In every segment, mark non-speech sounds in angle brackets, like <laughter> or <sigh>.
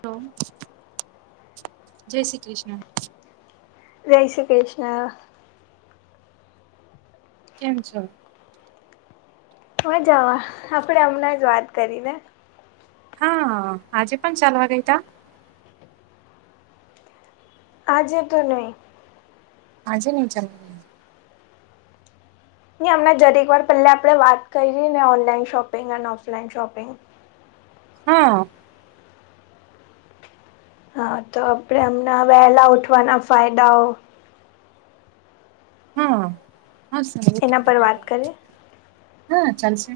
Hello જય શ્રી કૃષ્ણ જય શ્રી કૃષ્ણ કેન્ છો? મજામાં આપણે હમણાં જ વાત કરીને. હા આજે પણ ચાલવા ગઈ તા? આજે તો નહી. આજે નહી ચાલ ની અમના જરીક વાર પહેલા આપણેે વાત કરી ને ઓનલાઈન શોપિંગ અને ઓફલાઈન શોપિંગ. હા હા તો આપણેે હમણા વહેલા ઉઠવાના ફાયદાઓ હા હા સર એના પર વાત કરીએ હા ચાલશે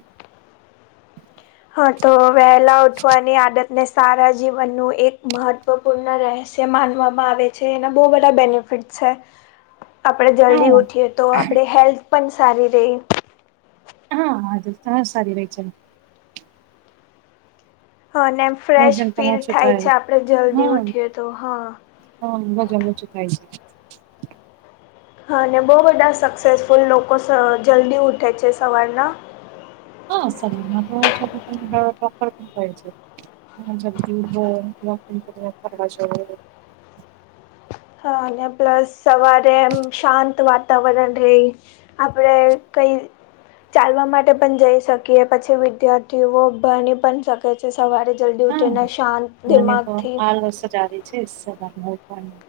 હા તો વહેલા ઉઠવાની આદત અને સારા જીવનનું એક મહત્ત્વપૂર્ણ રહેસ્ય માનવામાં આવે છે એના બહુ બધા બેનિફ ફિટ છે આપણે હા જલ્દી ઉઠીએ તો આપણે હેલ્થ પણ સારી રહી. હા તો સરી રય છે. હ અને એમ ફ્રેશ વજન પણ ફીલ ઓછું થાય છે આપણે જલ્દી હા ઉઠીએ તો હા. હા મજા મજું થાય છે. હા અને બહુ બધા સક્સેસફુલ લોકો જલ્દી ઉઠે છે સવારના. હા સ છ પ્રક પણ કહેે છે. જદી હો <unintelligible> હા અને પ્લસ સવારે એમ શાંત વાતાવરણ રેય. આપણે કંઈ ચાલવા માટે પણ જઈ શકીએ પછી વિદ્યાર્થીઓ ભણી પણ શ કે છે સવારે જલ્દી ઉઠીને શાંત દિમાગથી સજ આવી છે સવાર માં ઉઠવાની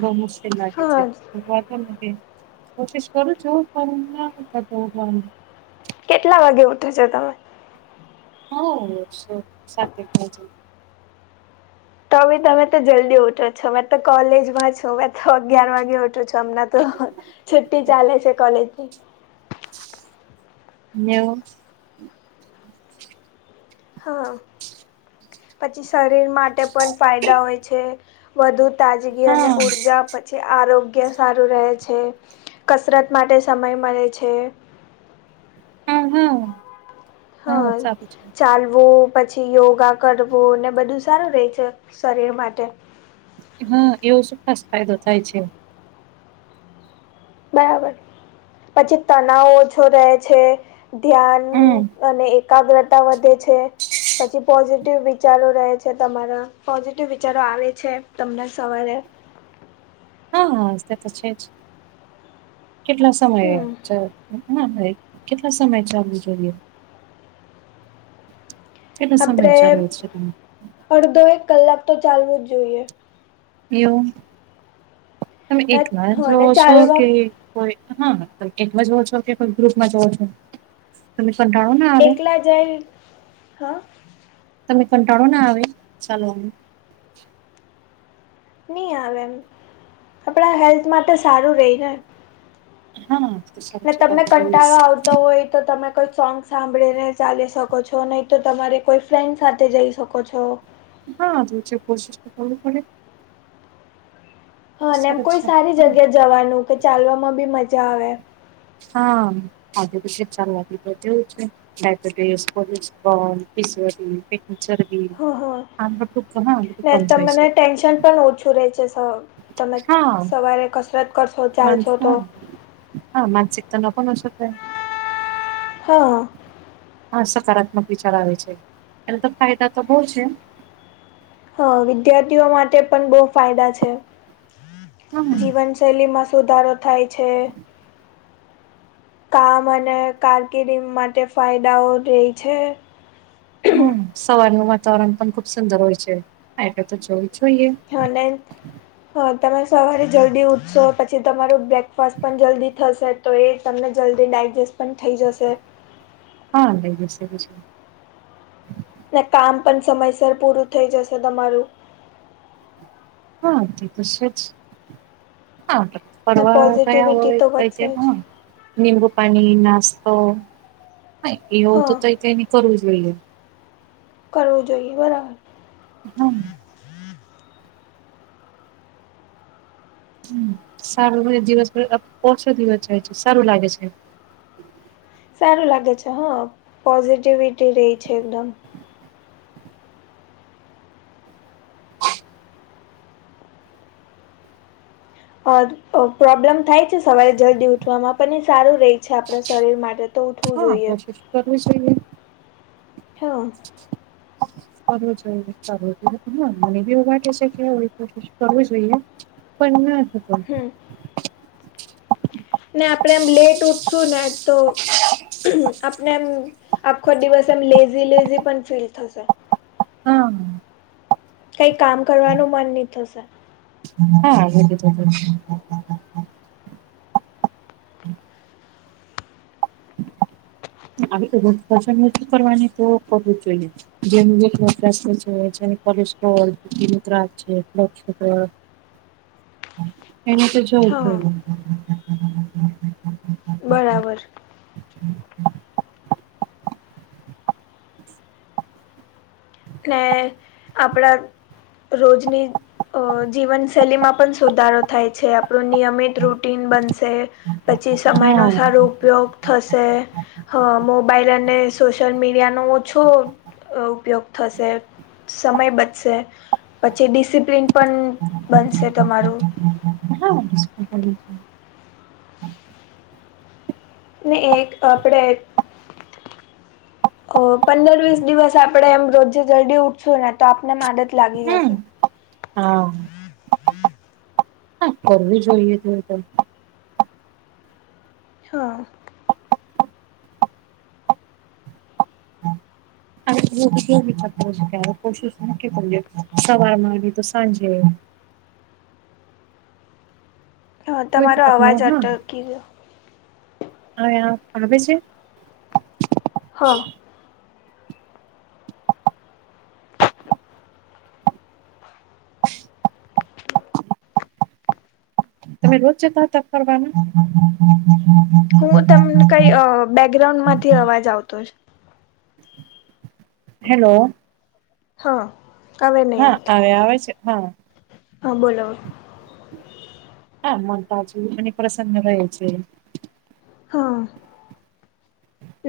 બહુ મુશ્કેલ લાગે હા છે. વા નથી કોશિશ કરું છું પણ કેટલા વાગે ઉઠો છો તમે? હો શ સાતેક વાગે. તો બી તમે તો જલ્દી ઉઠો છો મેં તો કોલેજમાં છો મેં તો અગિયાર વાગે ઉઠો છો. તમને તો છુટ્ટી ચાલે છે કોલેજ ની. નેવું હા, પછી શરીર માટે પણ ફાયદા હોય છે, વધુ તાજગી અને હા ઉર્જા આપે છે, આરોગ્ય સારું રહે છે, કસરત માટે સમય મળે છે. હમ્મ હમ્મ હાય ચાલવો, પછી યોગા કરવું, ને બધું સારું રહે છે શરીર માટે. હા, એવો શું ખાસ ફાયદો થાય છે. બરાબર, પછી તનાવ ઓછો રહે છે. ધ્યાન, હમ અને એકાગ્રતા વધે છે. પછી પોઝિટિવ વિચારો રહે છે તમારા. પોઝિટિવ વિચારો આવે છે, તમને સવારે. હા હા, તે તો છે જ, કેટલા સમયે હમ છે. ના ભાઈ, કેટલા સમય ચાલુ જોઈએ? કેટલો સમય ચાલે આપણે છે તુ? અડધો, એક કલાક તો ચાલવું જ જોઈએ. એવુ, તમે એક ધાર હા અને જોવો છો ચાલવા કે કોઈ હા કોઈ એકમાં જોવો છો કે, કોઈ ગ્રુપમાં જોવો છો, તમને પણ ભાવ ના આવે? એકલા જાય, હા તમને કંટાળો ના આવે ચાલવાનું? ની આવે એમ, આપણા હેલ્થ માટે સારું રહી ને. હા સારું ને છે તમને કંટાળો આવતો હોય તો, તમે કોઈ સોંગ સાંભળીને ચાલી શકો છો, નહીં તો તમારે કોઈ ફ્રેન્ડ સાથે જઈ શકો છો. હા જે છે કોશિસ તો કરવી પડે. હા ને એમ સરસ કોઈ છે સારી હા જગ્યા જવાનું, કે ચાલવામાં બી મજા આવે. હા આદે પીશે ફરવાબી તો તેવું છે. ડબટીસ, <unintelligible> જરબી હ હા, ને કમ તમને થાય છે ટેન્શન પણ ઓછું રે છે. તો, તમે હા સવારે કસરત કરશો, માનસ ચાલશો તો. હા, માનસીક તણાવ પણ ઓછો થાય. હા હા, સકારાત્મક વિચાર આવે છે, એને તો ફાયદા તો બહુ છે. હા, વિદ્યાર્થીઓ માટે પણ બહુ ફાયદા છે, હમ જીવન શૈલીમાં સુધારો થાય છે. કામ અને કારકિર્દીંગ માટે ફાયદાઓ રે છે. હમ સવારનું વાતાવરણ પણ ખુબ સુંદર હોય છે, એટલે તો જોવું જોઈએ. હને હા તમે સવારે જલ્દી ઉઠશો, પછી તમારું બ્રેકફાસ્ટ પણ જલ્દી થશે. તો એ તમને જલ્દી ડાયજેસ્ટ પણ થઈ જશે. હા <unintelligible> ને કામ પણ સમયસર પૂરું થઈ જશે તમારું. હા, તેતો છેજ, <unintelligible> ને પરવા કયા પોઝિટિવિટી હોય, તો તઈ તે વધશે જ હોય નિમબું પાણી, નાસ્તો હાઈ એવું તો હા તઈએ એને કરું જ જોઈએ. કરવું જોઈએ બરાબર. હા હમ્મ, સારું મે દિવસભર ઓછો દિવસ જાય છે, સારું લાગે છે સારું લાગે છે હા, પોઝિટિવિટી રહી છે એકદમ. <inaudible> અ પ્રોબ્લેમ થાય છે સવારે જલ્દી ઉઠવામાં પણ એ સારું ર રહે છે આપણા શરીર માટે. તો ઉઠવું હા જોઈએ કોશિશ કરવી જોઈએ. હા કરવું જોઈએવ જોઈએ હ મને બીવગાટે છે કે કરવું જોઈએ. પણ ન હમ. ને આપણે એમ લેટ ઉઠશુ ને તો આપણે એમ આખો દિવસ એમ લેઝી લેઝી પણ ફીલ થશે. હમ. કઈ કામ કરવાનું મન નહી થશે. હા. આવી નથી કરવાની તો કરવું જ જોઈએ. જેનું જેસ્ છે જે કોલેસ્ટ્રોલ ન ત્રાસ છે બ્ગર. હ <inaudible> એને તો જોય થયું. બરાબર. હમ <inaudible> ને, આપણા રોજની અ જીવનશૈલીમાં પણ સુધારો થાય છે આપણું નિયમિત રૂટીન બનશે. પછી સમયનો હા સારો ઉપયોગ થશે, હ મોબાઈલ અને સોશિયલ મીડિયાનો ઓછો ઉપયોગ થશે, સમય બચશે. પછી ડિસિપ્લિન પણ બનશે તમારું. <unintelligible> ને એક આપડે પંદર વીસ દિવસ આપડે એમ રોજે જલ્દી ઉઠશું ને તો આપને આદદ લાગી હમ જશે. હા. હા કરવી જોઈએ તો હા. કોશિશ તો કરવી જોય સવારમાં તો સાંજે. હા કેવું છે તમારો અવાજ આપનું અટકી રહ્યો હા આવે છે? હા. તમે રોજ જતા હતા ફરવામાં? હું તમને કઈ બેકગ્રાઉન્ડ માંથી અવાજ આવતો હોય છે. હેલો. હા હવે નહી હા આવતું, આવે આવે છે હા હા બોલો. હા મનતા છે અને પ્રસન્ન રહ્યા છે. હા,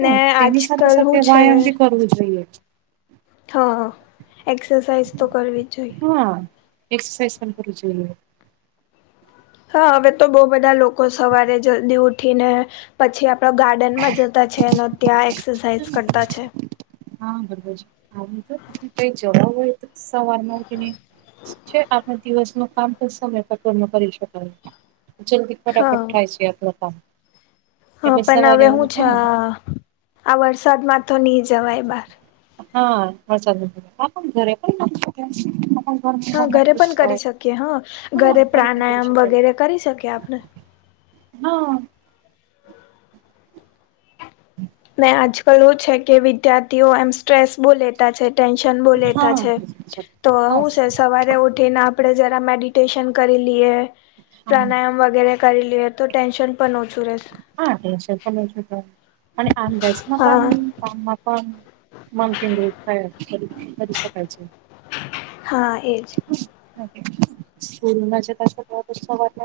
ને આજ તેની સાથે કાલ હું સાથે છે. વ્યાયામ બી કરવું જ જોઈએ. હા, એક્સરસાાઈઝ તો કરવી જ જોઈએ. હા એક્સરસાઇઝ કરવી જોઈએ. હા હવે તો બહુ બધા લોકો સવારે જલ્દી ઉઠીને પછી આપણા ગાર્ડનમાં જતા છે ત્યાં એક્સરસાઇઝ કરતા છે. હા બરાબરજી આવ <unintelligible> તો કઈ જવાબ સવાર ના ઉઠી ને શું છે આપણા દિવસ નું કામ તો સમય કટોર ન કરી શકાય. જલ્દી હા ફટાફટ થાય છે આપણુ કામ. હ એટલે પણ સવારે હવે એવું હું છે થાય આ, વરસાદમાં તો નહી જવાય બાર. હા વરસાદમા ઘરે પણ ઘરમાં હા કામ ઘરે પણ શકાય કરી શકીએ હા, હા ઘરે પણ કરી પ્રાણાયામ શકાય વગેરે કરી શકીએ આપણે. હા <unintelligible> ને આજકાલ એવુ છે કે વિદ્યાર્થીઓ એમ સ્ટ્રેસ બો લે તા છે ટેન્શન બો લતા હા છે બસ તો હું છે સવારે ઉઠીને આપણે જરા મેડિટેશન કરી લઈએ હા પ્રાણાયામ વગેરે કરી લેએ તો ટેન્શન પણ ઓછું રહેશે હા ટેનસન પણ ઓછું થાય અને આમ ગેસ માં હા પણ કામમાં પણ મન કેન્દ્રિત કરી શકાય છે. હા એજ <inaudible> સુર ના જતા જતા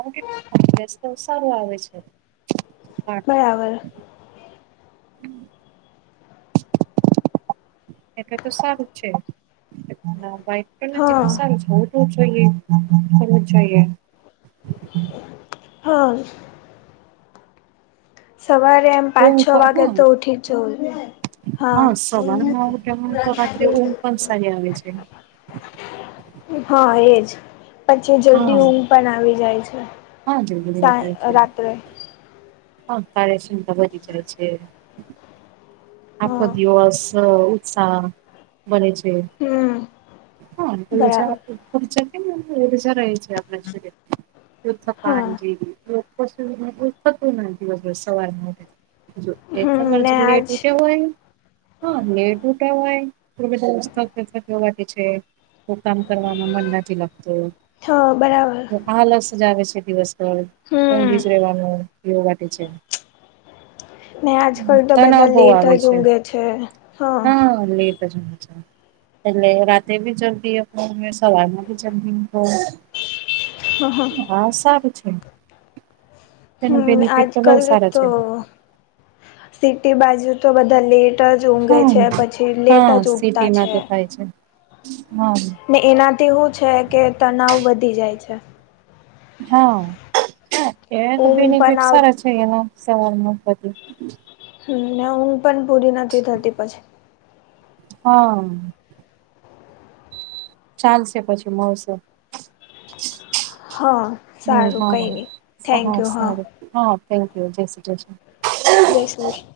નેશનલ સારું આવે છે. આવર <unintelligible> એટલે તો સારું છે વાઈક જે હા સારું છે ઓ વું જોઈએ કરવુ જોઈએ હા સવારે આમ પાંચ છ ઊંઘ વાગે પણ તો હ ઉઠી જ જવું જોઈએ હા સવારમાં ઉઠવામાં તો રાત્રે ઊંઘ પણ સારી આવે છે હા એજ પછી જલ્દી હા ઊઘ પણ આવી જાય છે. હા જલ્દી સા જાય છે રાત્રે હા કાયૅશમતા વધી જાય છે. આખો હા દિવસ ઉત્સાહ બને છે. હમ હા ઉર્જા બરાબર કેમ ઉર્જા રહે છે આપણા શરીરમાં. હા પાણી જેવી <unintelligible> સવારમાં જો એ થર હમ વાર ને આજ જઈએ હા લેટુટા હોય <unintelligible> છે. તો કામ કરવાના મન નાથી લાગતો હ બરાબર તો આાલસ જાવે છે દિવસ ભર હમ ઊંઘી જ રહેવાનું યો વાટી છે. મેં આજ કલ તો બદલ બહ આવે છે હા લેટ જ મજા એટલે રાતે ભી જલ્દી સવારમા ભી જલ્દી ઉઠો હા હા હા સારું છે તેનો હમ બેનિફિટ તો બહુ આજકાલ સારા તો છે. સિટી બાજુ તો બધા લેટ જ ઊંઘે હા છે પછી લેટ હા જ ઉઠતા સિટીમાં છે. તો થાય છે હા ને એનાથી હુ છે કે તનાવ વધી જાય છે. હા એ તો ઊંઘ પણ બેનિફિટ આવ સારા છે એના સવારમાં બધું હમ ને ઊંઘ પણ પૂરી નથી થતી પછી હા ચાલશે પછી મળશે હા હમ સારું હા કંઈ નહીં સા થેન્ક યુ હા સારું હા થેન્કયુ જય શ્રી કૃષ્ણ જય સી ક્રિષ્ના